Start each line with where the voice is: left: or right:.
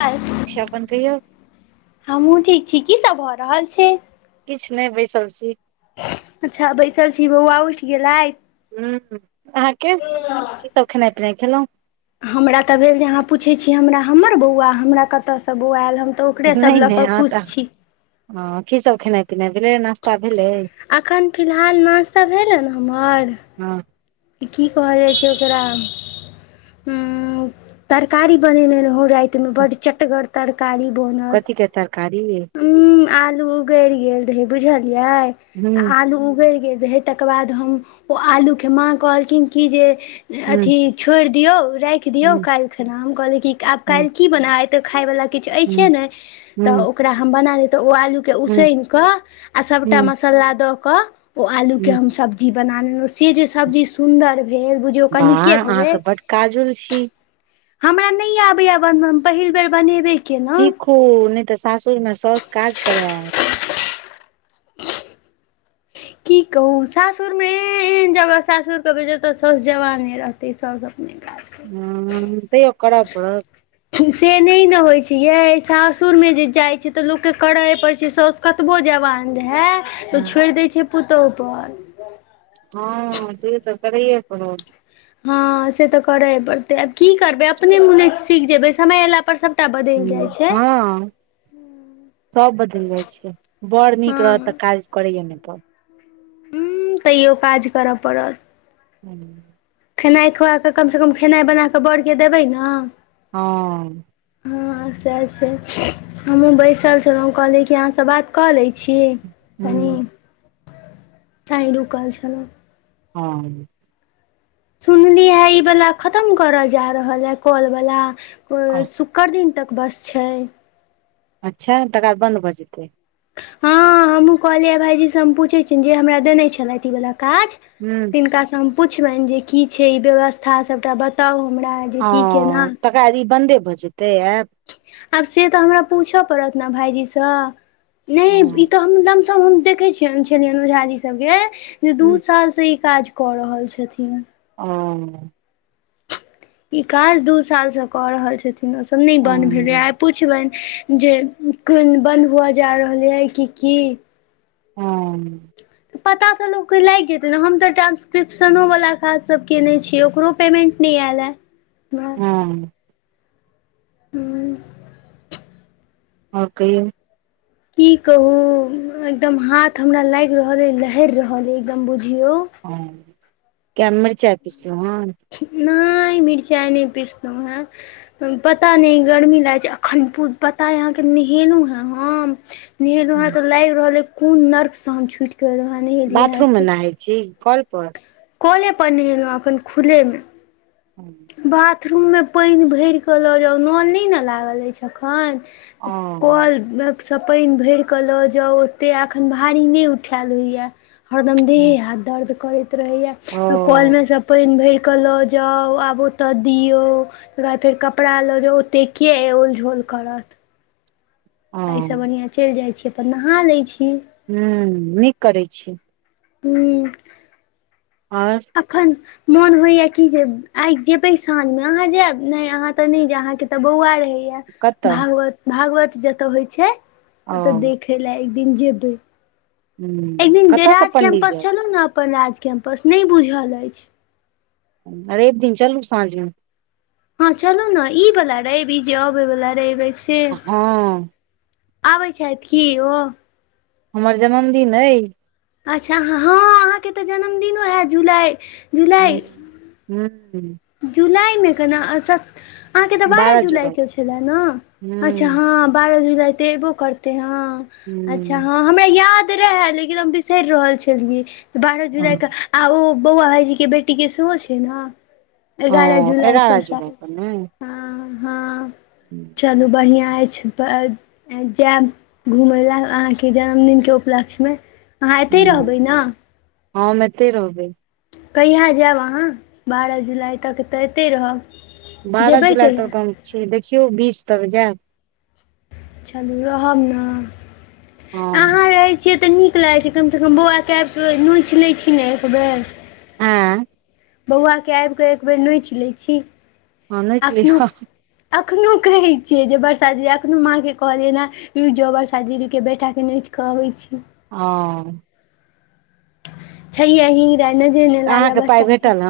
left: अए
right: से अपन कहियौ
left: हमहूँ ठीक छी की सब भऽ रहल छै
right: किछु नहि बैसल छी
left: अच्छा बैसल छी बौआ उठि गेलय
right: ह अहाँके कीसभ खेनाइ पिनाइ खेलहुँ
left: हमरा तऽ भेल जे अहाँ पूछै छी हमरा हमर बौआ हमरा कतयसँ बौआ आयल हम तऽ ओकरे सभ लऽ कऽ खुश छी
right: ह कि सब खेनै पिनै भेलै नस् ता भेलै
left: अखन फिलहाल नाश्ता भेलै ने हमर
right: हँ
left: की कहल जाइ छै ओकरा उ तरकारी बनेने रहो राईत एत मे बड चटगर तरकारी बनल
right: कथी के तरकारी
left: उ आलू उगैड़ गेल रहै बुझलियै
right: हूँ
left: आलू उगैड़ गेल रहै तकर बाद‌ हम ओ आलु के मां कहलखिन की जे
right: हूँ
left: अथि छोड़ दियौ दियौ
right: हूँ
left: काल्हि खना हम कहल मैं कि आब
right: हूँ
left: की बनाउ आय तऽ खाय वला किछु अइछे ने
right: हूँ
left: तऽ ओकरा हम बना लेब तऽ ओ आलू के
right: हूँ
left: उसैन कऽ आ सभटा
right: हूँ
left: मसाला दऽ कऽ ओ आलू के
right: हूँ
left: हम सब्जी बना लेलु से जे सब्जी सुन्दर भेल बुझियौ कनिके
right: वाह
left: भेल
right: अहाँ तऽ बड काजुल छी
left: हमरा नहि आबैय यै बनब हम पहिल बेर बनेबे कलहुँ
right: सीखू नहि तऽ सासुर मे साउस काज करैत
left: की कहू सासुर मे एन जगह सासुर के भेज ते साउस जवान रहतै ताहि सबसँ अपने काज
right: हूं तइयो कर
left: से नहि ने होइत छै यै सासुरमे जे जाइत छै तऽ लोक के करय पड़ैत छै सास कतबो जवान रहै तऽ ओ छोड़ि दै छै पुतोह पर
right: हँ तै तऽ करैए पर
left: हँ से तऽ करै पड़तै आब की करबै अपने मुने सीख जेबै समय एयला पर सभ
right: ह हँ सब बदैल जाइ छै बड़ नीक
left: हँ
right: रहत तऽ काज करैय ने परत
left: उँ तैयो काज करय पड़त
right: हूँ
left: खेनाइ खुआ कऽ कमसँ कम खेनाइ बना कऽ बरके देबै ने
right: हँ
left: हँ सहै छै हमहुँ बैसल छलहुँ कहलिय कि अहाँसँ बात कऽ लै छी कनी
right: हूँ
left: तै रुकल छलहुँ
right: हां
left: सुनली है ई वला खतम करऽ जा रहल है काॉल वला शुक्र दिन तक बस छै
right: अच्छा तकर बाद बन्द भऽ जेतै
left: हँ हमहूँ कहलियै भाइजी सँ हम पूछैत छियनि जे हमरा देने छलै इ वला काज
right: हूं
left: तिनका से हम पुछबनि जे की छै ई व्यवस्था सबटा बताउ हमरा जे
right: ह
left: की केना
right: तकर बाद ई बन्दे भऽ जेतै ऐप
left: आब से तऽ हमरा पूछऽ पड़त ने भाईजी सँ नहि ई
right: हूँ
left: तऽ हम तब हम देखय छियै ओझा जी के इ सभ के दू साल से इ काज कऽ रहल छथिन
right: ओ
left: ई काज दू साल से कऽ रहल छथिन ओसभ नहि बंन्द भेलै
right: हूँ
left: आब पुछबनि जे कोन बन्द हुआ जा रहलै है कि की
right: हां
left: [inaudible] पता तऽ लोक के लागि जेतै ने हम तऽ ट्रान्स्क्रिप्शनो वला काज सब कने छियै ओकरो पेमेन्ट नहि ऐल ये [inaudible]
right: हूँ
left: हूँ
right: आओर कहियौ
left: की कहु एकदम हाथ हमरा लागि रहल ए लहर रहल ए एकदम बुझियो
right: हँ किया मिर्चाय पिसलु‌ हैं
left: नहि मिर्चाई नहि पिसलू है पता नहि गर्मी लागै छै अखन पता यै अहाँके नहेलू है हम नहेलू है
right: हन
left: त लाइग रहल है कोन नर्क से हम छुट के एलु है
right: बाथरूम मे नहाइ छी कल पर
left: कले पर नहेलू है एखन खुलेमे
right: हँ [inaudible]
left: बाथरूममे पानि भरिकऽ लऽ जाउ नल नहि ने लागल अछि अखन
right: ओ
left: कल [unintelligible] कल सँ पानि भरि कऽ लऽ जाउ ओतेक एखन भारी नहि उठायएल होइए हरदम देहे हाथ दर्द करैत रहे य त कल
right: ओ
left: में सब पानि भर के लऽ जाउ आब ओतऽ दियौ तकर बाद फेर कपड़ा लऽ जे ओतेक ओलझोल करत एहिसँ बढ़िआँ चलि जाइत छी नहा लय छी
right: हूं नीक करै छी
left: हू
right: आओर
left: अखन मोन होइया कि जे आइ जेबे साँझ मे अहाँ जायब नहि अहाँ ते नहि जायब अहाँ के तऽ बौआ रहैया
right: कतऽ
left: भागवत भागवत जतऽ होइ छै ओतए
right: ओ
left: देखे लै एक दिन जेबै
right: ह
left: एक दिन
right: कतयसँ
left: राज
right: पंडित
left: कैम्पस
right: जायत
left: छलहु ने अपन राज कैम्पस नहि बुझल अछि
right: रइव दिन चलू साँझमे
left: हँ चलू ने ई वला रबी जे अबै वला रबी है से
right: हँ
left: आबै छथि की ओ
right: हमर जन्मदिन अइ
left: अच्छा हँ अहाँके तऽ जन्मदिनो हएत जुलाइ
right: हू हू
left: जुलाइमे केना अस अहाँके तऽ बारह जुलाइ के छलए ने अच्छा
right: ह
left: हँ बारह जुलाई तऽ अयबो करतै हँ अच्छा हँ हमरा याद रहए लेकिन हम बिसरि रहल छलियै बारह
right: ह
left: जुलाईके आ ओ बौआ भाईजी के बेटीके सेहो छै ने एगारह जुलाई
right: एगारह जुलाई
left: कसाय
right: पर ने
left: हँ हँ चलू बढ़िआँ अइछ ब जैब घुमय लए अहाँके जन्मदिनके उपलक्ष्यमे अहाँ एतै रहबै ने
right: हँ एतै रहबै
left: कहिया जैब अहाँ बारह जुलाइ तक तऽ अते रहब
right: बारह
left: जेबै
right: जुलाई
left: कहिया
right: तक हम छीयै देखियौ बीस तक जायब
left: चलू रहब ने
right: हँ
left: अहाँ रहय छियै तऽ नीक लागै छै कमसँ कम बौआ कै क नोच लै छी ने एकबर
right: हँ
left: बौआके आइब कऽ एक बेर नहि चलैत छी
right: हँ नोचि लिय
left: एखनोहु
right: हँ
left: अखनो कहय छियै जे बरसा दी अखनो माँ के कहलियै ने जोबर शादी के बेटाक के नोच केऽ अब छी
right: हँ
left: छैय ही नजर नहि लागै
right: अहाँके पाइ
left: बच्चा के
right: भेटल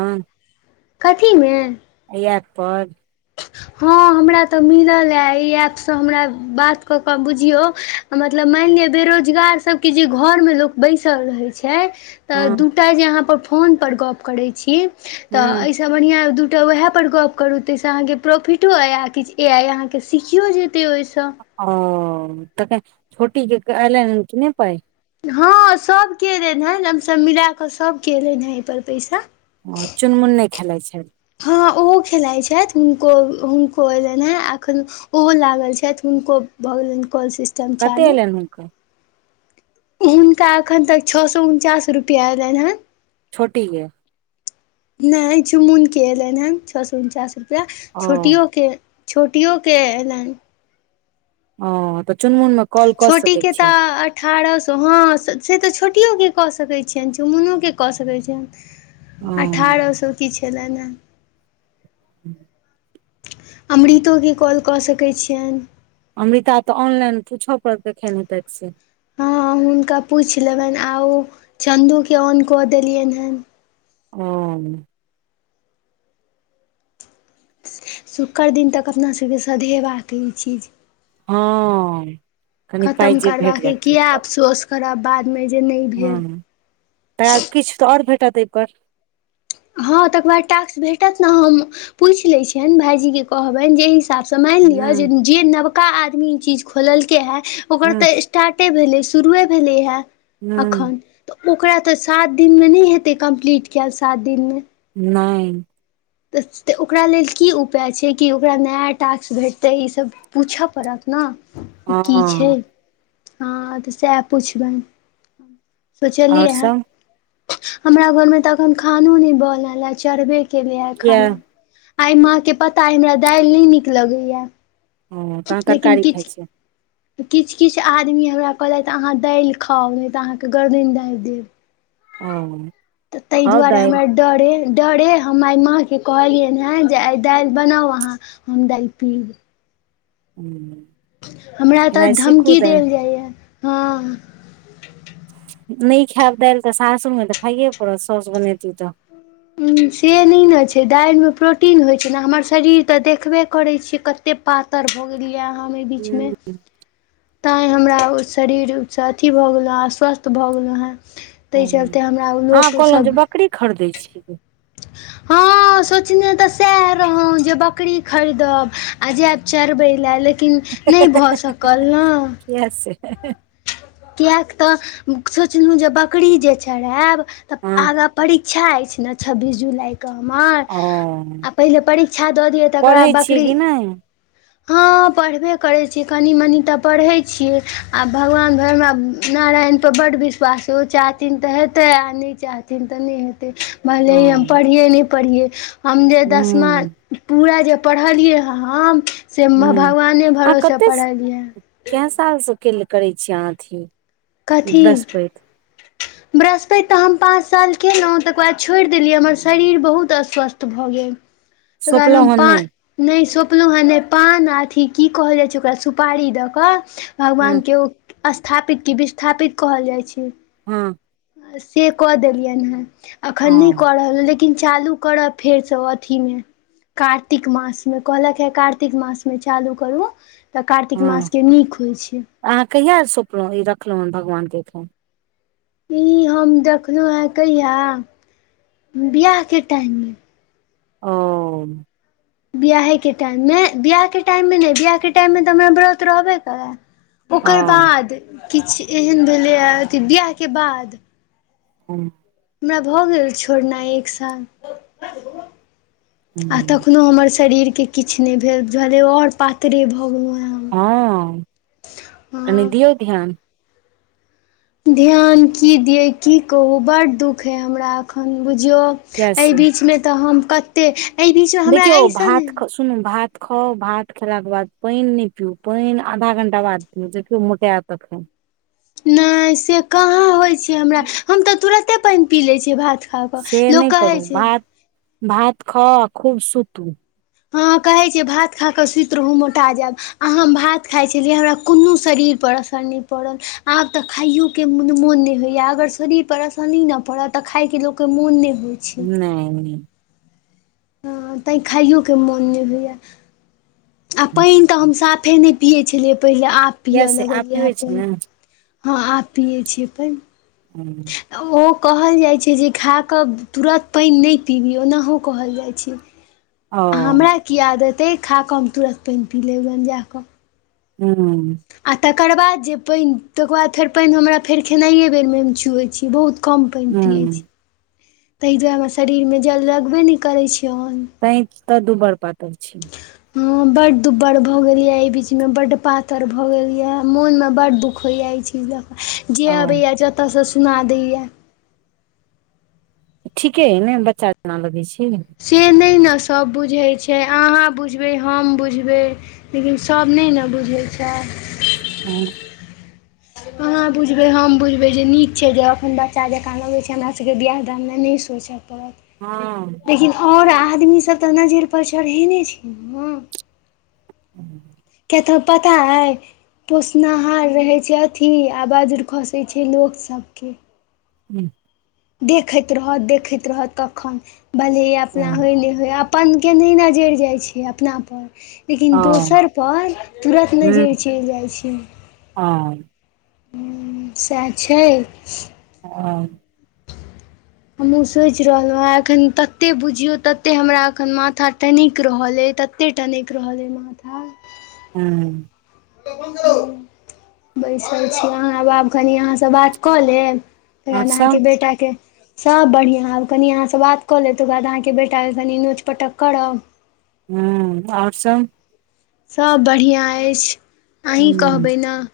left: कथी मे
right: यत
left: हँ हमरा तऽ मिलल यए एहि ऐपसँ हमरा बात कऽ कऽ बुझियउ मतलब माइन लि बेरोजगार सब के जे घर में लोग बैसल रहे छै
right: हँ
left: दो ग करै
right: ह
left: बढ़िआँ दू टा वएहप पर गप करू ताहिसँ अहाँके प्रॉफिटो अइ आ किछ अइ अहाँकेँ सिखियो जेतै ओहिसँ
right: ओ तऽ छोटी जे एल कि नहि पाय
left: हँ सब क अयलनि हँ हमसभ मिल कऽ सभ अयलनि हेँ एहिपर पैसा
right: ओ चुनमुन नय खेलाइ छै
left: हँ ओहो खेलाइत छइथ हुनको हुनको एयलनि हेँ एखन ओहो लागल छइथ हुनको भऽ गेलनि कॉल सिस्टम
right: कते
left: चालू
right: एयलनि हुनकर
left: हुनका एखन तक छओ सए उनचास रुपैआ एयलइन हेँ
right: छोटी यइ
left: नय चुमुनके अयलनि हेँ छौ सए उनचास रुपैआ
right: ओ
left: छोटियो छोटियो के अयलनि
right: ओ तऽ चुन मुन
left: छोटी के तऽ अठारह सए हँ से तऽ छोटियोके कऽ सकैत छियनि चुमुनोके कऽ सकैत
right: ओ
left: छियनि अठारह सौ की छलैनय हें
right: ह्म
left: अमृतो के कॉल कऽ सकैन छियैन
right: अमृता तऽ ऑनलाइन पूछय पड़तैखेन हेतै से
left: हँ हुनका पुइछ लेबनि आ ओ चन्दूे ऑन कऽ देलियनि हँ
right: ओ
left: शुक्र दिन तक अपना सभके सधेबाक ई चीज
right: हँ कनि
left: खतम
right: पहिजे भेट
left: करबाक
right: जात
left: अइ
right: पहि
left: किया अफसोस करब बादमें जे नहि भेल
right: तैं किछु तऽ आओर भेटत एहिपर
left: हँ तकर बाद टास्स भेटत ने हम पुइछ लैत छियनि भाईजी के कहबनि जे हिसाबसँ मेन लिअ
right: हूँ
left: जे नवका आदमी ई चीज खोललकै हँ ओकर
right: हूँ
left: तऽ स्टाटे भेलै शुरुए भेलै ह
right: हूँ
left: अखन। ओकरा तऽ सात दिनमे नहि हेतै कम्प्लीट कयल सात दिनमे
right: नहि
left: तऽ ओकरा लेल की उपाय छै कि ओकरा नया टास्क भेटतै ईसभ पूछैय पड़त न इ की छैय
right: हँ
left: हँ तऽ सएह पुछबै '
right: आओर
left: सोचलियै ह
right: सब
left: हमरा घर मे तऽ अखन खानो न बनल हे चढ़बे केेले हे
right: किया
left: खाना आइ माँके पताइ हमरा दालि नहि नीक लगैय
right: ओ तहन
left: लेकिन
right: तरकारी खाइ
left: किछ
right: छियै
left: ' तऽ किछ किछ आदमी हमरा कहलथि अहाँ दाल खाउ नहि तऽ अहाँके गर्दन दाइब देब
right: हाँ
left: तऽ एहि दुआरे हमे डरे डरे हम आइ माँके कहलियनि हँ जे आइ दाइल बनाउ अहाँ हम दाइल पी
right: हू
left: हमरा तऽ धमकी देल जाइए या हँ
right: नहि खायब दाइल तऽ सासो मे तऽ खाइए पड़त सौस बनेती तऽ
left: से नहि नै नऽ छैय दालिमे प्रोटीन होइ छै ने हमर शरीर तऽ देखबे करै छियै कते पातर पातर भ गेलियै अहाँ ऐ
right: हूँ
left: बीचमे तैँ हमरा ओ शरीरसँ अथि भऽ गेलौ हँ अस्वस्थ भऽ गेलहुँ हे ताहि चलते हमरा लोकसभ
right: कीरी [unintelligible] खरदै छि
left: हँ सोचनेँ तऽ सएह रहौ जे बकरी खरीदब जाब चरबै लए लेकिन नहि भऽ सकल न
right: इहै से
left: किएक तऽ सोचलहुँ जे बकरी जे चरायब तऽ
right: हँ
left: आगाँ [unintelligible] परीक्षा अछि न छब्बीस जुलाइके कहर
right: ओ
left: [unintelligible] आ पहिले परीक्षा दऽ दिय तक बाद
right: पढ़ै छियै
left: बकरी
right: कि नहि
left: हँ पढ़बे करैत छ कनि मनि तऽ पढ़ैत छियै आ भगवान भगवान हमरा नारायण पर बड्ड विश्वास ओ चाहथिन तऽ हेतै आ नहि चाहथिन तऽ नहि हेतै भले हम
right: हँ
left: पढ़ियै या नैय पढ़ियै हम जे दसमा।
right: हूँ
left: पूरा जे पढ़लियै हँ हम से
right: हूँ
left: भगवाने
right: अहाँ
left: भरोसे
right: कते
left: पढ़लियै
right: कए सालसँ उक [unintelligible] करै छीै अहाँ अथी ई
left: कथी
right: बृहस्पति
left: बृहस्पति तऽ हम पाँच साल कयेलहुँ तकर बाद छोड़ देलियै हमर शरीर बहुत अस्वस्थ भऽ गेल त हम
right: सोपलहुँ हन
left: प
right: नहि
left: [unintelligible] नहि सोँपलहुँ हेँ नहि पान अथि की कहल जाइ छै ओकरा सुपारी दऽ कऽ
right: हँ
left: भगवानके ऊ स्थापित कि विस्थापित कहल जाइ छै
right: हँ
left: से कऽ देलियनि हेँ अखन नहि
right: हँ
left: करब लेकिन लेकिन चालू करब फेरसँ अथी मे कार्तिक मासमे कहलक हे कार्तिक मासमे चालू करू तऽ कार्तिक
right: हँ
left: मासके नीक होइत छै
right: अहाँ कहिया सोंपलहुँ ई रखलहु हन भगवान के एखन
left: ई हम देखलहुँ कहिया बिआहके टाइममे।
right: ओ।
left: बियाहेके टाइमे नहि बियाहके टाइमे नहि बियाहके टाइमे तऽ हमरा व्रत रहबे करत। ओकर
right: हँ
left: बाद किछ एहन भेलैए अथी बिआहके बाद
right: हँ।
left: हमरा भऽ गेल छोड़नाइ एक साल। आ तखनो हमर शरीरके किछु नहि भेलले आओर पातरे भऽ गेलहु।
right: हँ, कनि
left: हँ
right: दियौ ध्यान।
left: ध्यान कि दियअ की कहू बड्ड दुःख हाइ हमरा एखन बुझियौ।
right: किया
left: एहि
right: से
left: बीचमे तऽ हम कतेक एहि बीचमे हमरा
right: देखियौ
left: अइसन
right: भात
left: नहि।
right: ख सुनू भात खाउ भात खेलाके बाद पाइन नहि पीउ पाइन आधा घंटा बाद देखियो मोटैत तखन
left: नहि से कहाँ होइ छै, हमरा हम तऽ तुरते पाइन पी लै छी भात। खा
right: से
left: कऽ लोक
right: नहि करू
left: कहै छै
right: भात खाउ खूब सुतू।
left: हँ, कहै छियै भात खा कऽ सुति रहू मोटा जायब। आ हम भात खाइत छलियै हमरा कोनो शरीरपर असर नहि पड़ल आब तऽ खाइयो। के मोन नहि होइया अगर शरीरपर आसानी नहि पड़त तऽ खायके लोककेँ मोन नहि होइ।
right: नहि, नहि।
left: हँ, तैँ खाइयोके मोन नहि होइए। आ पाइन तऽ हम साफे नहि पियैत छलियै पहिने आब।
right: किया
left: पीऽ
right: से आब
left: लगल या
right: पिबै छी ने
left: हँ आब पियै छी पाइन।
right: हूँ।
left: ओ कहल जाइत छै, जे खा कऽ तुरन्त पाइन नहि पीबी ओनाहो कहल जाइत छै।
right: ओ
left: हमरा कि आदत आइ खाकऽ हम तुरन्त पाइन पी लब गन जाकऽ।
right: हू।
left: आ तकर बाद जे पाइन तकर बाद फेर पाइन हमरा फेर खेनाइए बेरमे हम छुहैत छी बहुत। कम पाइन पियै
right: हूं
left: छी ताहि दुआरे हम शरीरमे जल लगबे नहि करै छै ओन।
right: तैं तऽ दुबर पातर छी।
left: ह, बड दुब्बर भऽ गेल ये इ बीचमें बड पातर भए गेल ये मोनमें बड दुख होया छै जे
right: ओ
left: अबैया जतऽ सँ सुना दैया।
right: ठीके हइ ने बच्चा जनाकऽ लगै छी
left: से नहि ने सभ बुझैत छै अहाँ बुझबै हम बुझबै। लेकिन सभ नहि ने बुझैत छै।
right: हँ।
left: अहाँ बुझबै हम बुझबै जे निक छै, जे अपन बच्चा जकाँ लबै छै, हमरा सभके बियाह दाल नहि नहि सोचै। ताकात [unintelligible]
right: हँ।
left: लेकिन आओर आदमी सभ तऽ नजरि पर चढ़ेने छै ने।
right: [inaudible]
left: कै तोरा पता है। पोसनाहार रहै छै, अथि आ बाजर खसै छै, लोक सभके
right: हूँ।
left: देखैत रहत देखैत रहत कखन भले अपना होय नहि होय आ। पनके नहि नज़ाइर जाइ छै, अपना पर। लेकिन
right: ओ
left: दोसर पर तुरन्त नाजर चलि जाइ छै।
right: ओ
left: सएह छै
right: ह
left: हमहूँ सोइचि रहलहुँ हेँ एखन तते बुझियौ तते हमरा एखन माथा टनैक रहल अछि तत एते टानैक रहल अइ माथा
right: हूँ
left: बैसल छी अहाँ आब आाप कनि अहाँसँ बात कऽ लेब
right: आओर सब
left: [unintelligible] बेटा के सभ बढ़िआँ आब कनि अहाँसँ बात कऽ लेत त ओकर बाद अहाँके बेटाके कनि नोच पटक करब
right: हूँ आओर सब
left: सब बढ़िआँ अछि अहीँ कहबै ने